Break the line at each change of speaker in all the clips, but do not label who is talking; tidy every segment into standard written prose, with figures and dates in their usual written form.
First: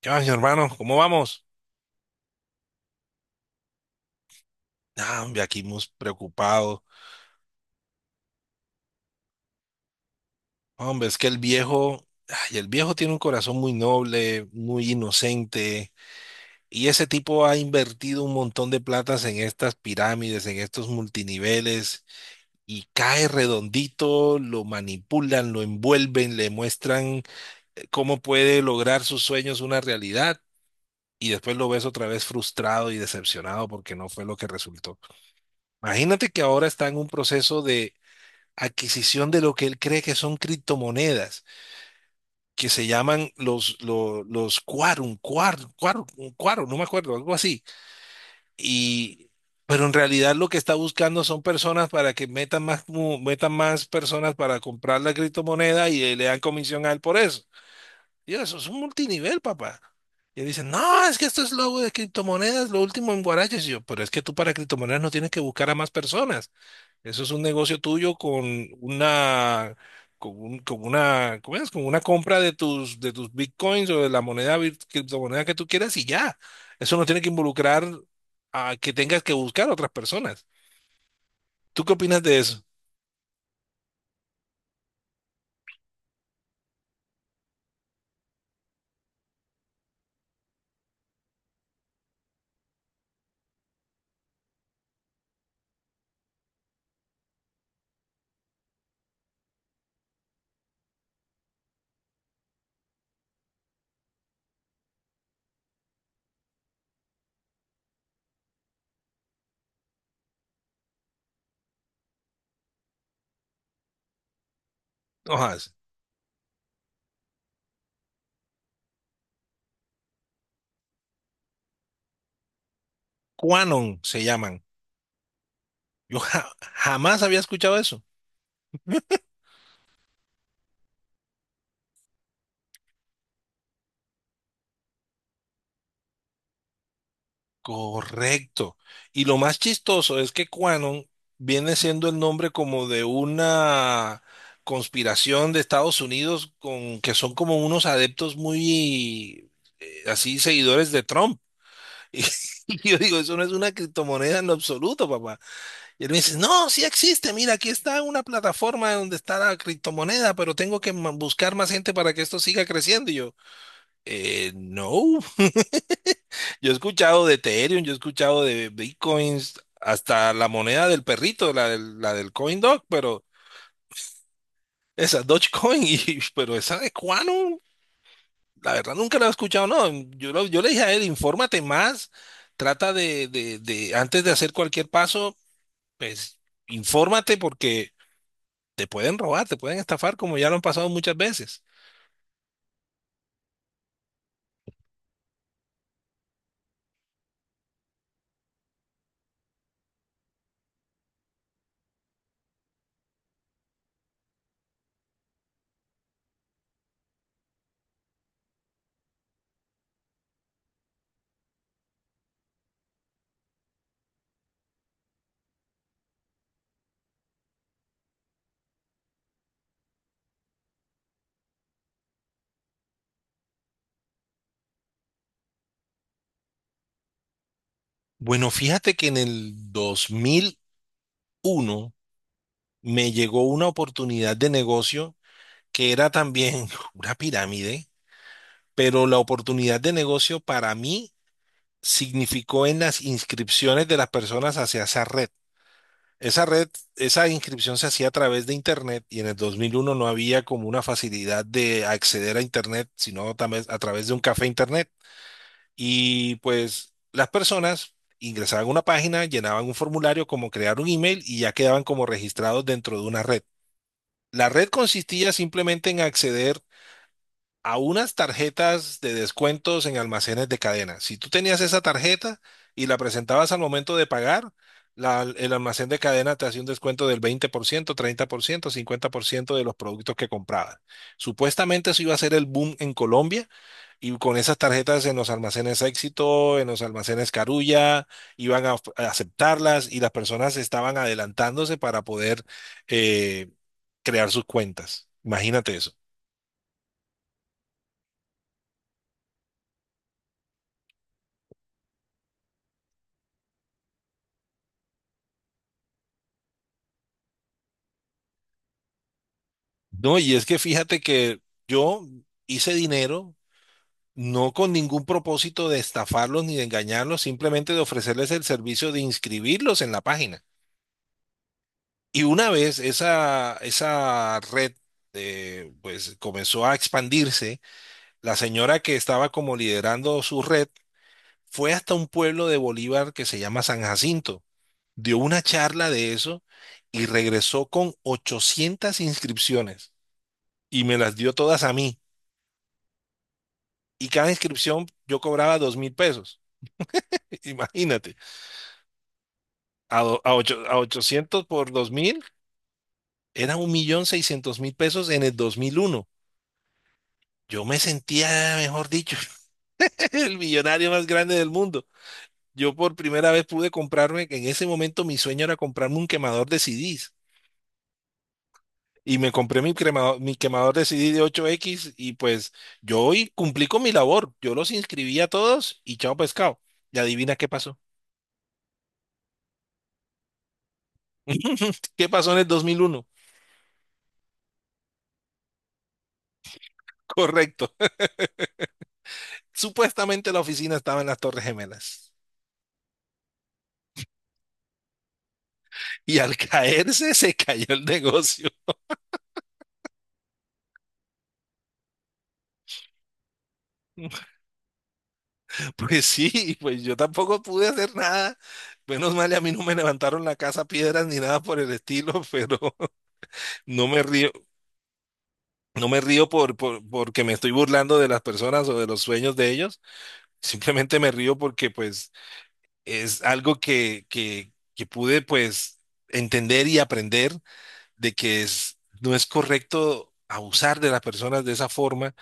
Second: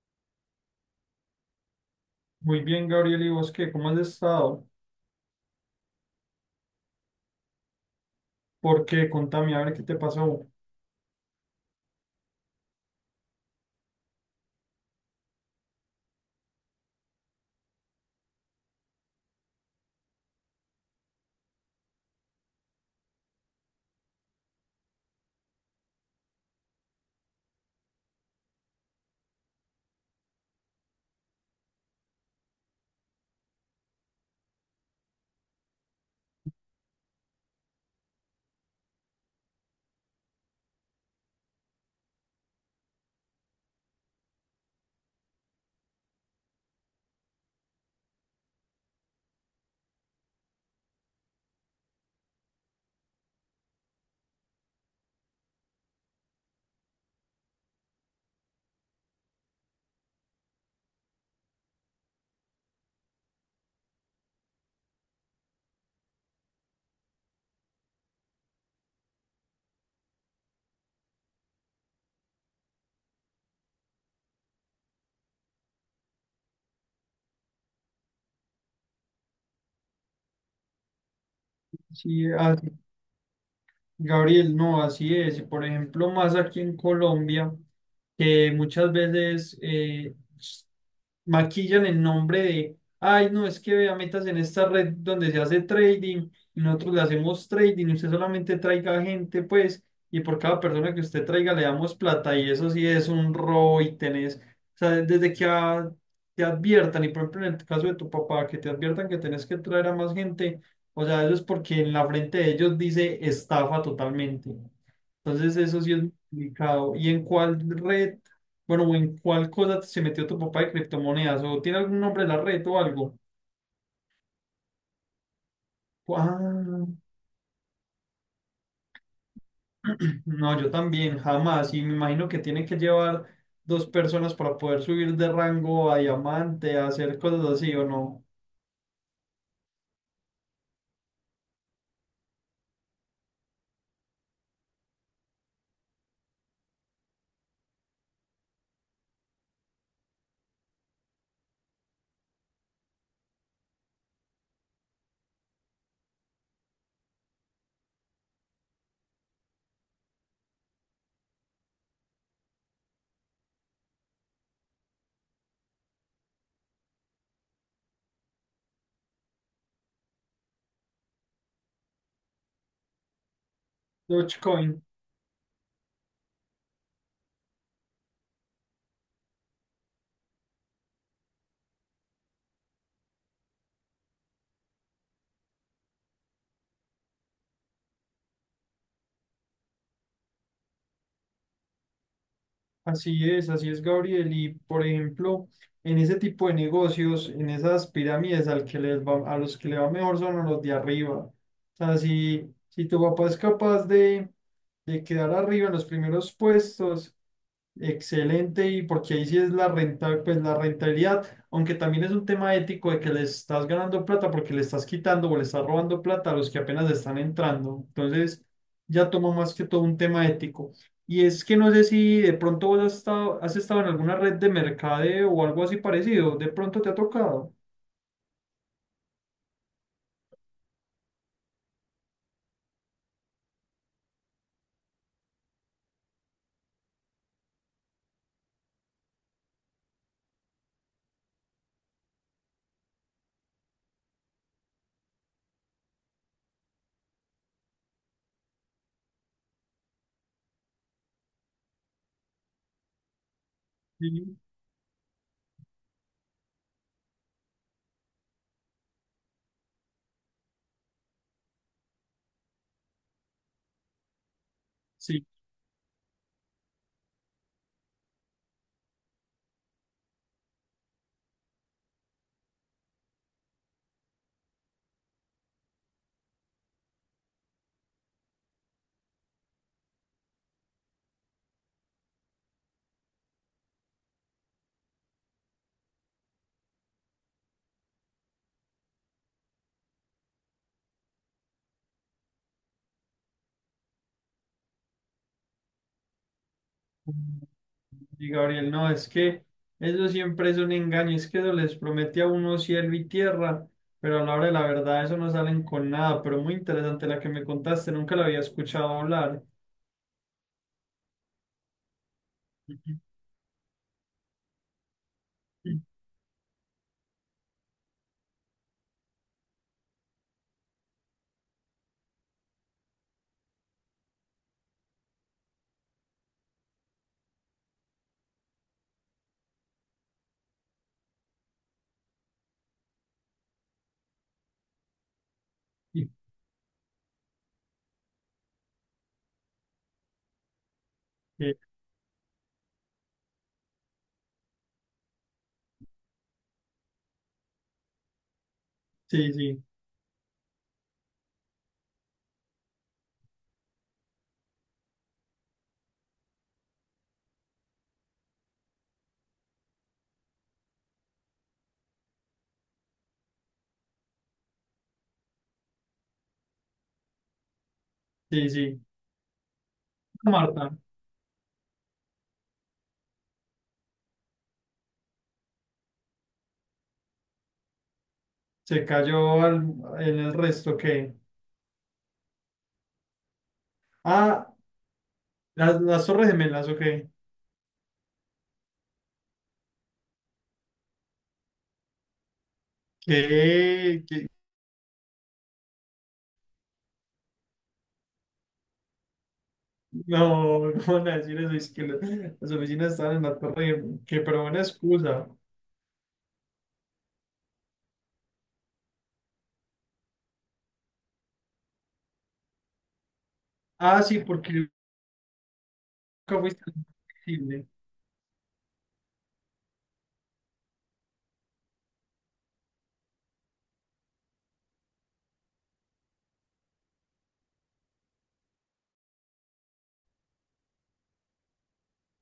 ¿Qué más, mi hermano? ¿Cómo vamos?
Muy bien, Gabriel, ¿y vos qué? ¿Cómo has estado?
Ah, hombre, aquí muy preocupados.
¿Por qué? Contame, a ver qué te pasó.
Hombre, es que el viejo, ay, el viejo tiene un corazón muy noble, muy inocente, y ese tipo ha invertido un montón de platas en estas pirámides, en estos multiniveles, y cae redondito, lo manipulan, lo envuelven, le muestran cómo puede lograr sus sueños una realidad. Y después lo ves otra vez frustrado y decepcionado porque no fue lo que resultó. Imagínate que ahora está en un proceso adquisición de lo que él cree que son criptomonedas, que se llaman los Quarum, no me acuerdo, algo así. Y, pero en realidad lo que está buscando son personas para que metan más, metan más personas para comprar la criptomoneda y le dan comisión a él por eso. Y yo, eso es un multinivel, papá. Y él dice no, es que esto es lo de criptomonedas, lo último en Guaraches. Y yo, pero es que tú para criptomonedas no tienes que buscar a más personas. Eso es un negocio tuyo con una, con una, ¿cómo es? Con una compra de tus bitcoins o de la moneda, criptomoneda que tú quieras y ya. Eso no tiene que involucrar a que tengas que buscar a otras personas. ¿Tú qué opinas
Sí,
de eso?
Gabriel, no, así es. Y por ejemplo, más aquí en Colombia, que muchas veces, maquillan el nombre de, ay, no, es que vea, metas en esta red donde se hace trading, y nosotros le hacemos trading, y usted solamente traiga gente, pues, y por cada persona que usted traiga le damos plata, y eso sí es un robo y tenés, o sea, te adviertan, y por ejemplo en el caso de tu papá, que te adviertan que tenés que traer a más gente, o sea, eso es porque en la frente de ellos dice estafa totalmente. Entonces
Ojas,
eso sí es muy complicado. ¿Y en cuál red, bueno, o en cuál cosa se metió tu papá de criptomonedas? ¿O tiene algún nombre la red o algo?
Quanon se llaman. Yo
Ah,
jamás había escuchado eso.
no, yo también, jamás. Y me imagino que tiene que llevar dos personas para poder subir de rango a diamante, a hacer cosas así, ¿o no?
Correcto. Y lo más chistoso es que Quanon viene siendo el nombre como de una conspiración de Estados Unidos con que son como unos adeptos muy así seguidores de Trump. Y, yo digo, eso no es una criptomoneda en lo absoluto, papá. Y él me dice, no, sí existe, mira, aquí está una plataforma donde está la criptomoneda, pero tengo que buscar más gente para que esto siga creciendo. Y yo, no. Yo he escuchado de Ethereum, yo he escuchado de Bitcoins, hasta la moneda del perrito, la del CoinDog, pero
Dogecoin.
esa Dogecoin, y, pero esa de Quantum, la verdad nunca la he escuchado, no. Yo le dije a él, infórmate más, trata de, antes de hacer cualquier paso, pues infórmate porque te pueden robar, te pueden estafar, como ya lo han pasado muchas veces.
Así es, Gabriel. Y por ejemplo, en ese tipo de negocios, en esas pirámides, al que les va- a los que le va mejor son a los de arriba. O sea, si tu papá es capaz de quedar arriba en los primeros puestos. Excelente, y porque ahí sí es la renta, pues la rentabilidad, aunque también es un tema ético de que le estás ganando plata porque le estás quitando o le estás robando plata a los que apenas están entrando. Entonces, ya tomo más que todo un tema ético. Y es que no sé si de pronto vos has estado en alguna red de mercadeo o algo así parecido, de pronto te ha tocado.
Bueno, fíjate que en el 2001 me llegó una oportunidad de negocio que era también una pirámide, pero la oportunidad de negocio para mí significó en las inscripciones de las personas hacia esa red. Esa red, esa inscripción se hacía a través de Internet y en el 2001 no había como una facilidad de acceder a Internet, sino también a través de un
Sí,
café Internet. Y pues las personas ingresaban a una página, llenaban un formulario como crear un email y ya quedaban como registrados dentro de una red. La red
sí.
consistía simplemente en acceder a unas tarjetas de descuentos en almacenes de cadena. Si tú tenías esa tarjeta y la presentabas al momento de pagar, el almacén de cadena te hacía un descuento del veinte por ciento, ciento, 30%, 50% de los productos que comprabas. Supuestamente eso iba a ser el boom en Colombia y con esas tarjetas en los almacenes Éxito, en los almacenes Carulla, iban a, a aceptarlas y las personas estaban adelantándose para poder eh, crear sus cuentas. Imagínate eso.
Y Gabriel, no, es que eso siempre es un engaño, es que eso les promete a uno cielo y tierra, pero a la hora de la verdad eso no salen con nada, pero muy interesante la que me contaste, nunca la había escuchado hablar.
No, y es que fíjate que yo hice dinero no con ningún propósito de estafarlos ni de engañarlos, simplemente de ofrecerles el servicio de inscribirlos en la página. Y una vez esa red pues comenzó a expandirse, la señora que estaba como liderando su red fue hasta un pueblo de Bolívar que se llama San Jacinto, dio una charla de eso y regresó con 800 inscripciones y me las dio
Sí,
todas a mí. Y cada inscripción yo cobraba 2.000 pesos. Imagínate,
sí, sí,
a 800 por 2.000 era 1.600.000 pesos en el 2001. Yo me sentía, mejor dicho, el millonario más grande del mundo. Yo por primera vez pude comprarme, que en ese momento mi sueño era comprarme un quemador de CDs.
sí, sí.
Y me compré mi
Marta,
quemador de CD de 8x y pues yo hoy cumplí con mi labor. Yo los inscribí a todos y chao pescado. Y adivina qué pasó.
se cayó al- en el resto, ¿qué?
¿Qué pasó en el 2001?
Ah, las Torres Gemelas, ¿ok?
Correcto. Supuestamente la oficina estaba en las Torres Gemelas.
¿Qué? ¿Qué?
Y al caerse se cayó el negocio.
No, no van a decir eso, las oficinas estaban en la Torre Gemela, que pero buena excusa.
Pues sí, pues yo tampoco pude hacer nada. Menos mal, y a mí no me levantaron la casa a piedras ni nada por el estilo, pero no
Ah,
me
sí,
río,
porque
no me río
nunca fuiste
porque me estoy
flexible.
burlando de las personas o de los sueños de ellos. Simplemente me río porque pues es algo que pude pues entender y aprender de que no es correcto abusar de las personas de esa forma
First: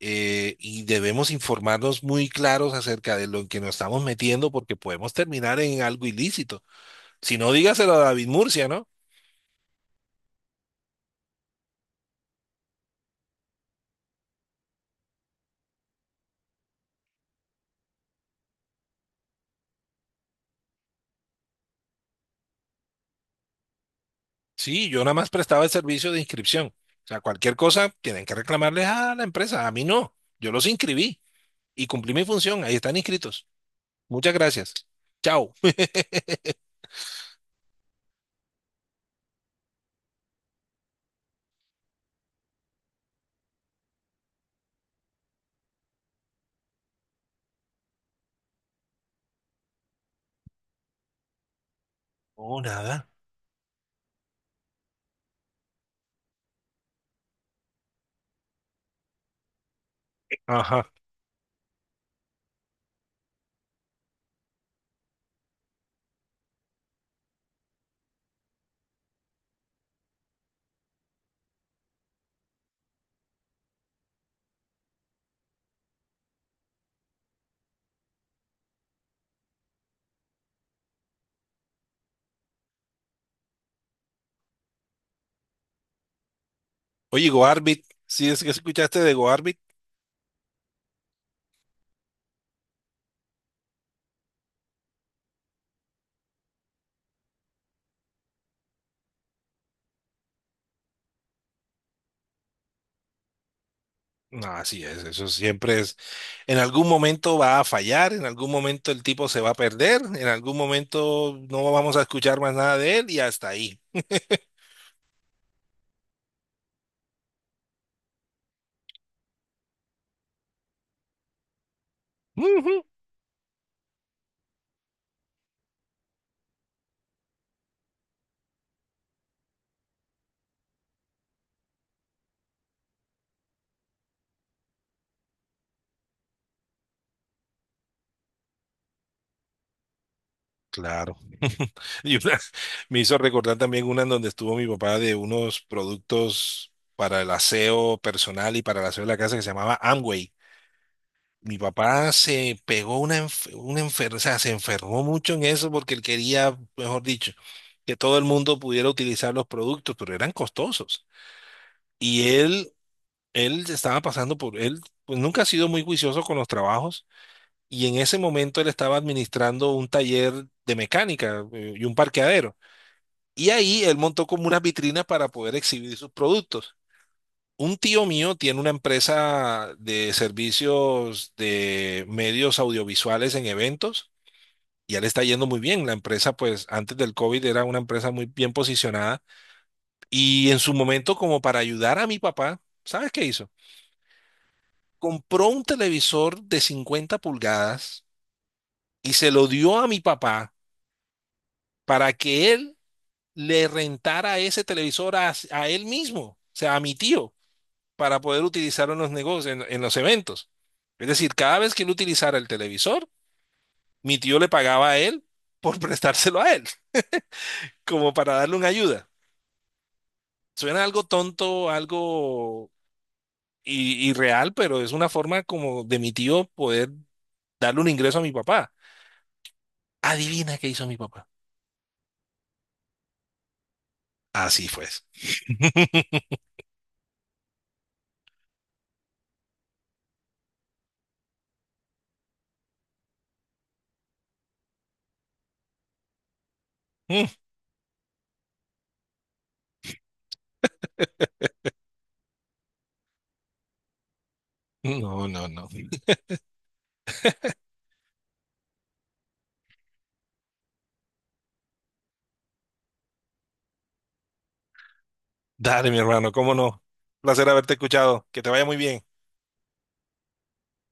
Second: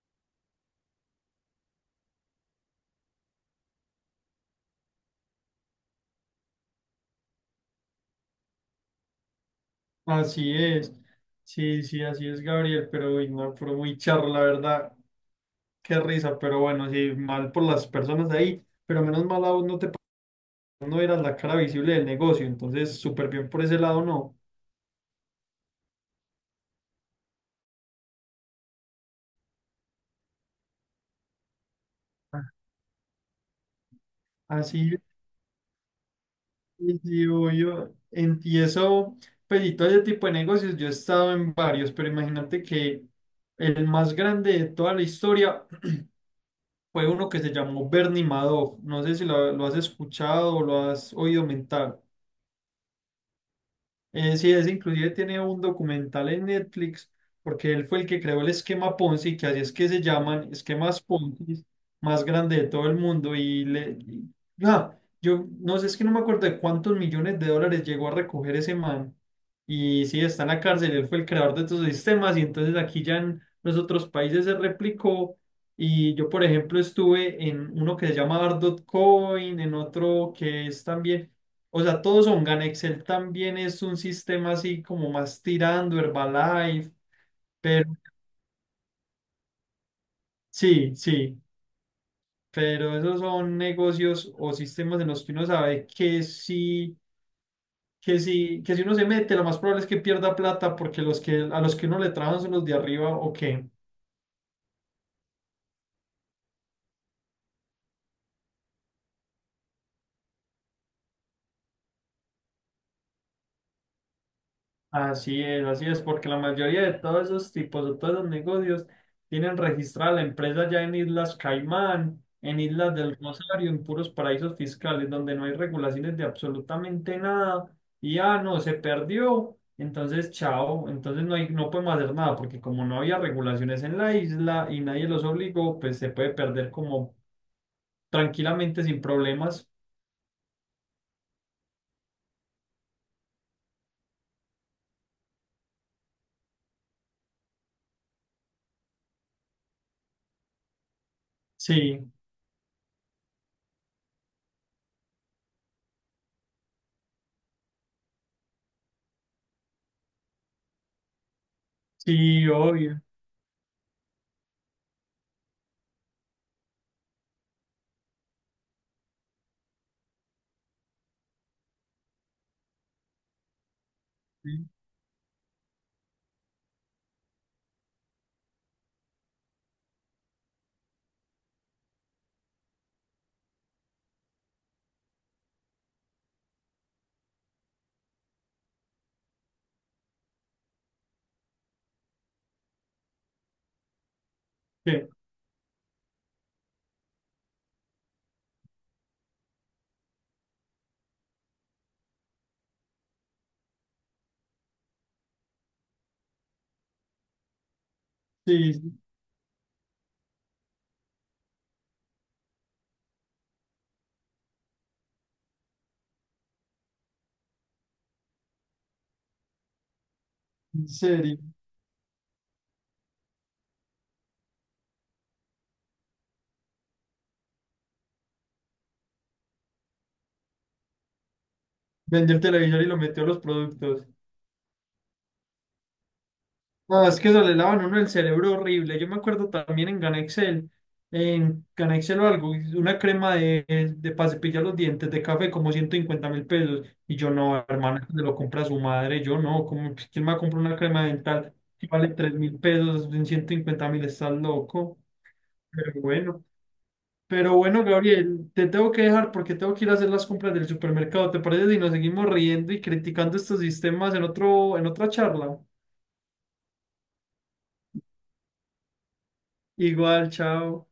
y debemos informarnos muy claros acerca de lo en que nos estamos metiendo porque podemos terminar en algo ilícito. Si no, dígaselo a David Murcia, ¿no?
Así es. Sí, sí, así es, Gabriel, pero uy, no, pero muy charro, la verdad. Qué risa, pero bueno, sí, mal por las personas ahí, pero menos mal a vos no eras la cara visible del negocio, entonces súper bien por ese lado, no.
Sí, yo nada más prestaba el servicio de inscripción. O sea, cualquier cosa tienen que reclamarles a la empresa, a mí no. Yo los inscribí y cumplí mi función, ahí están inscritos. Muchas gracias.
Así
Chao.
es, digo yo, y eso, pues y todo ese tipo de negocios, yo he estado en varios, pero imagínate que el más grande de toda la historia fue uno que se llamó Bernie Madoff. No sé si lo has escuchado o lo has oído mentar.
Oh, nada.
Sí, es inclusive tiene un documental en Netflix porque él fue el que creó el esquema Ponzi, que así es que se llaman
Ajá.
esquemas Ponzi más grande de todo el mundo ah, yo no sé, es que no me acuerdo de cuántos millones de dólares llegó a recoger ese man. Y sí, está en la cárcel, él fue el creador de estos sistemas y entonces aquí ya en los otros países se replicó y yo por ejemplo estuve en uno que se llama Ardot Coin, en otro que es también, o sea, todos son Ganexel, también es un sistema así como más tirando Herbalife,
Oye, GoArbit,
pero
¿sí es que escuchaste de GoArbit?
sí, sí, pero esos son negocios o sistemas en los que uno sabe que sí, que sí, que si uno se mete, lo más probable es que pierda plata porque los que a los que uno le trabajan son los de arriba o.
No, así es, eso siempre es, en algún momento va a fallar, en algún momento el tipo se va a perder, en algún momento no vamos a escuchar más nada de él y hasta ahí.
Así es, porque la mayoría de todos esos tipos, de todos esos negocios, tienen registrada la empresa ya en Islas Caimán, en
Ujú.
Islas del Rosario, en puros paraísos fiscales, donde no hay regulaciones de absolutamente nada, y ah, no, se perdió, entonces chao, entonces no hay, no podemos hacer nada, porque como no había regulaciones en la isla y nadie los obligó, pues se puede perder como tranquilamente sin problemas.
Claro. Y una- me hizo recordar también una en donde estuvo mi papá de unos productos para el aseo personal y para el aseo de la casa que se llamaba Amway. Mi papá
Sí,
se pegó una, o sea, se enfermó mucho en eso porque él quería, mejor dicho, que todo el mundo pudiera utilizar los productos, pero eran costosos. Y
sí,
él,
obvio.
él estaba pasando por, él pues nunca ha sido muy juicioso con los trabajos y en ese momento él estaba administrando un taller de mecánica y un parqueadero. Y ahí él montó como unas
Sí,
vitrinas para poder exhibir sus productos. Un tío mío tiene una empresa de servicios de medios audiovisuales en eventos y ya le está yendo muy bien. La empresa, pues antes del COVID era una empresa muy bien posicionada y en su momento como para ayudar a mi papá, ¿sabes qué hizo?
¿qué?
Compró un televisor de 50 pulgadas y se lo dio a mi papá para que él le rentara ese televisor a él mismo, o sea, a mi tío, para poder
Sí,
utilizarlo
sí,
en los negocios, en los eventos. Es decir, cada vez que él utilizara el televisor, mi tío le pagaba a él por prestárselo a él, como para darle una ayuda. Suena
en
algo
serio.
tonto, algo irreal, pero es una forma como de mi tío poder darle un ingreso a mi papá. Adivina qué hizo mi papá.
Vendió el televisor y lo metió a los productos.
Así fue.
No, es que eso le lavan a uno el cerebro horrible. Yo me acuerdo también en GANEXEL o algo, una crema de para cepillar los dientes de café como 150.000 pesos. Y yo no, hermana, se lo compra su madre. Yo no, como, ¿quién me va a comprar una crema dental que vale 3.000 pesos en 150.000? Estás loco.
No, no, no.
Pero bueno. Pero bueno, Gabriel, te tengo que dejar porque tengo que ir a hacer las compras del supermercado. ¿Te parece si nos seguimos riendo y criticando estos sistemas en otro, en otra charla?
Dale, mi hermano, cómo no. Placer haberte escuchado. Que te vaya muy bien.
Igual, chao.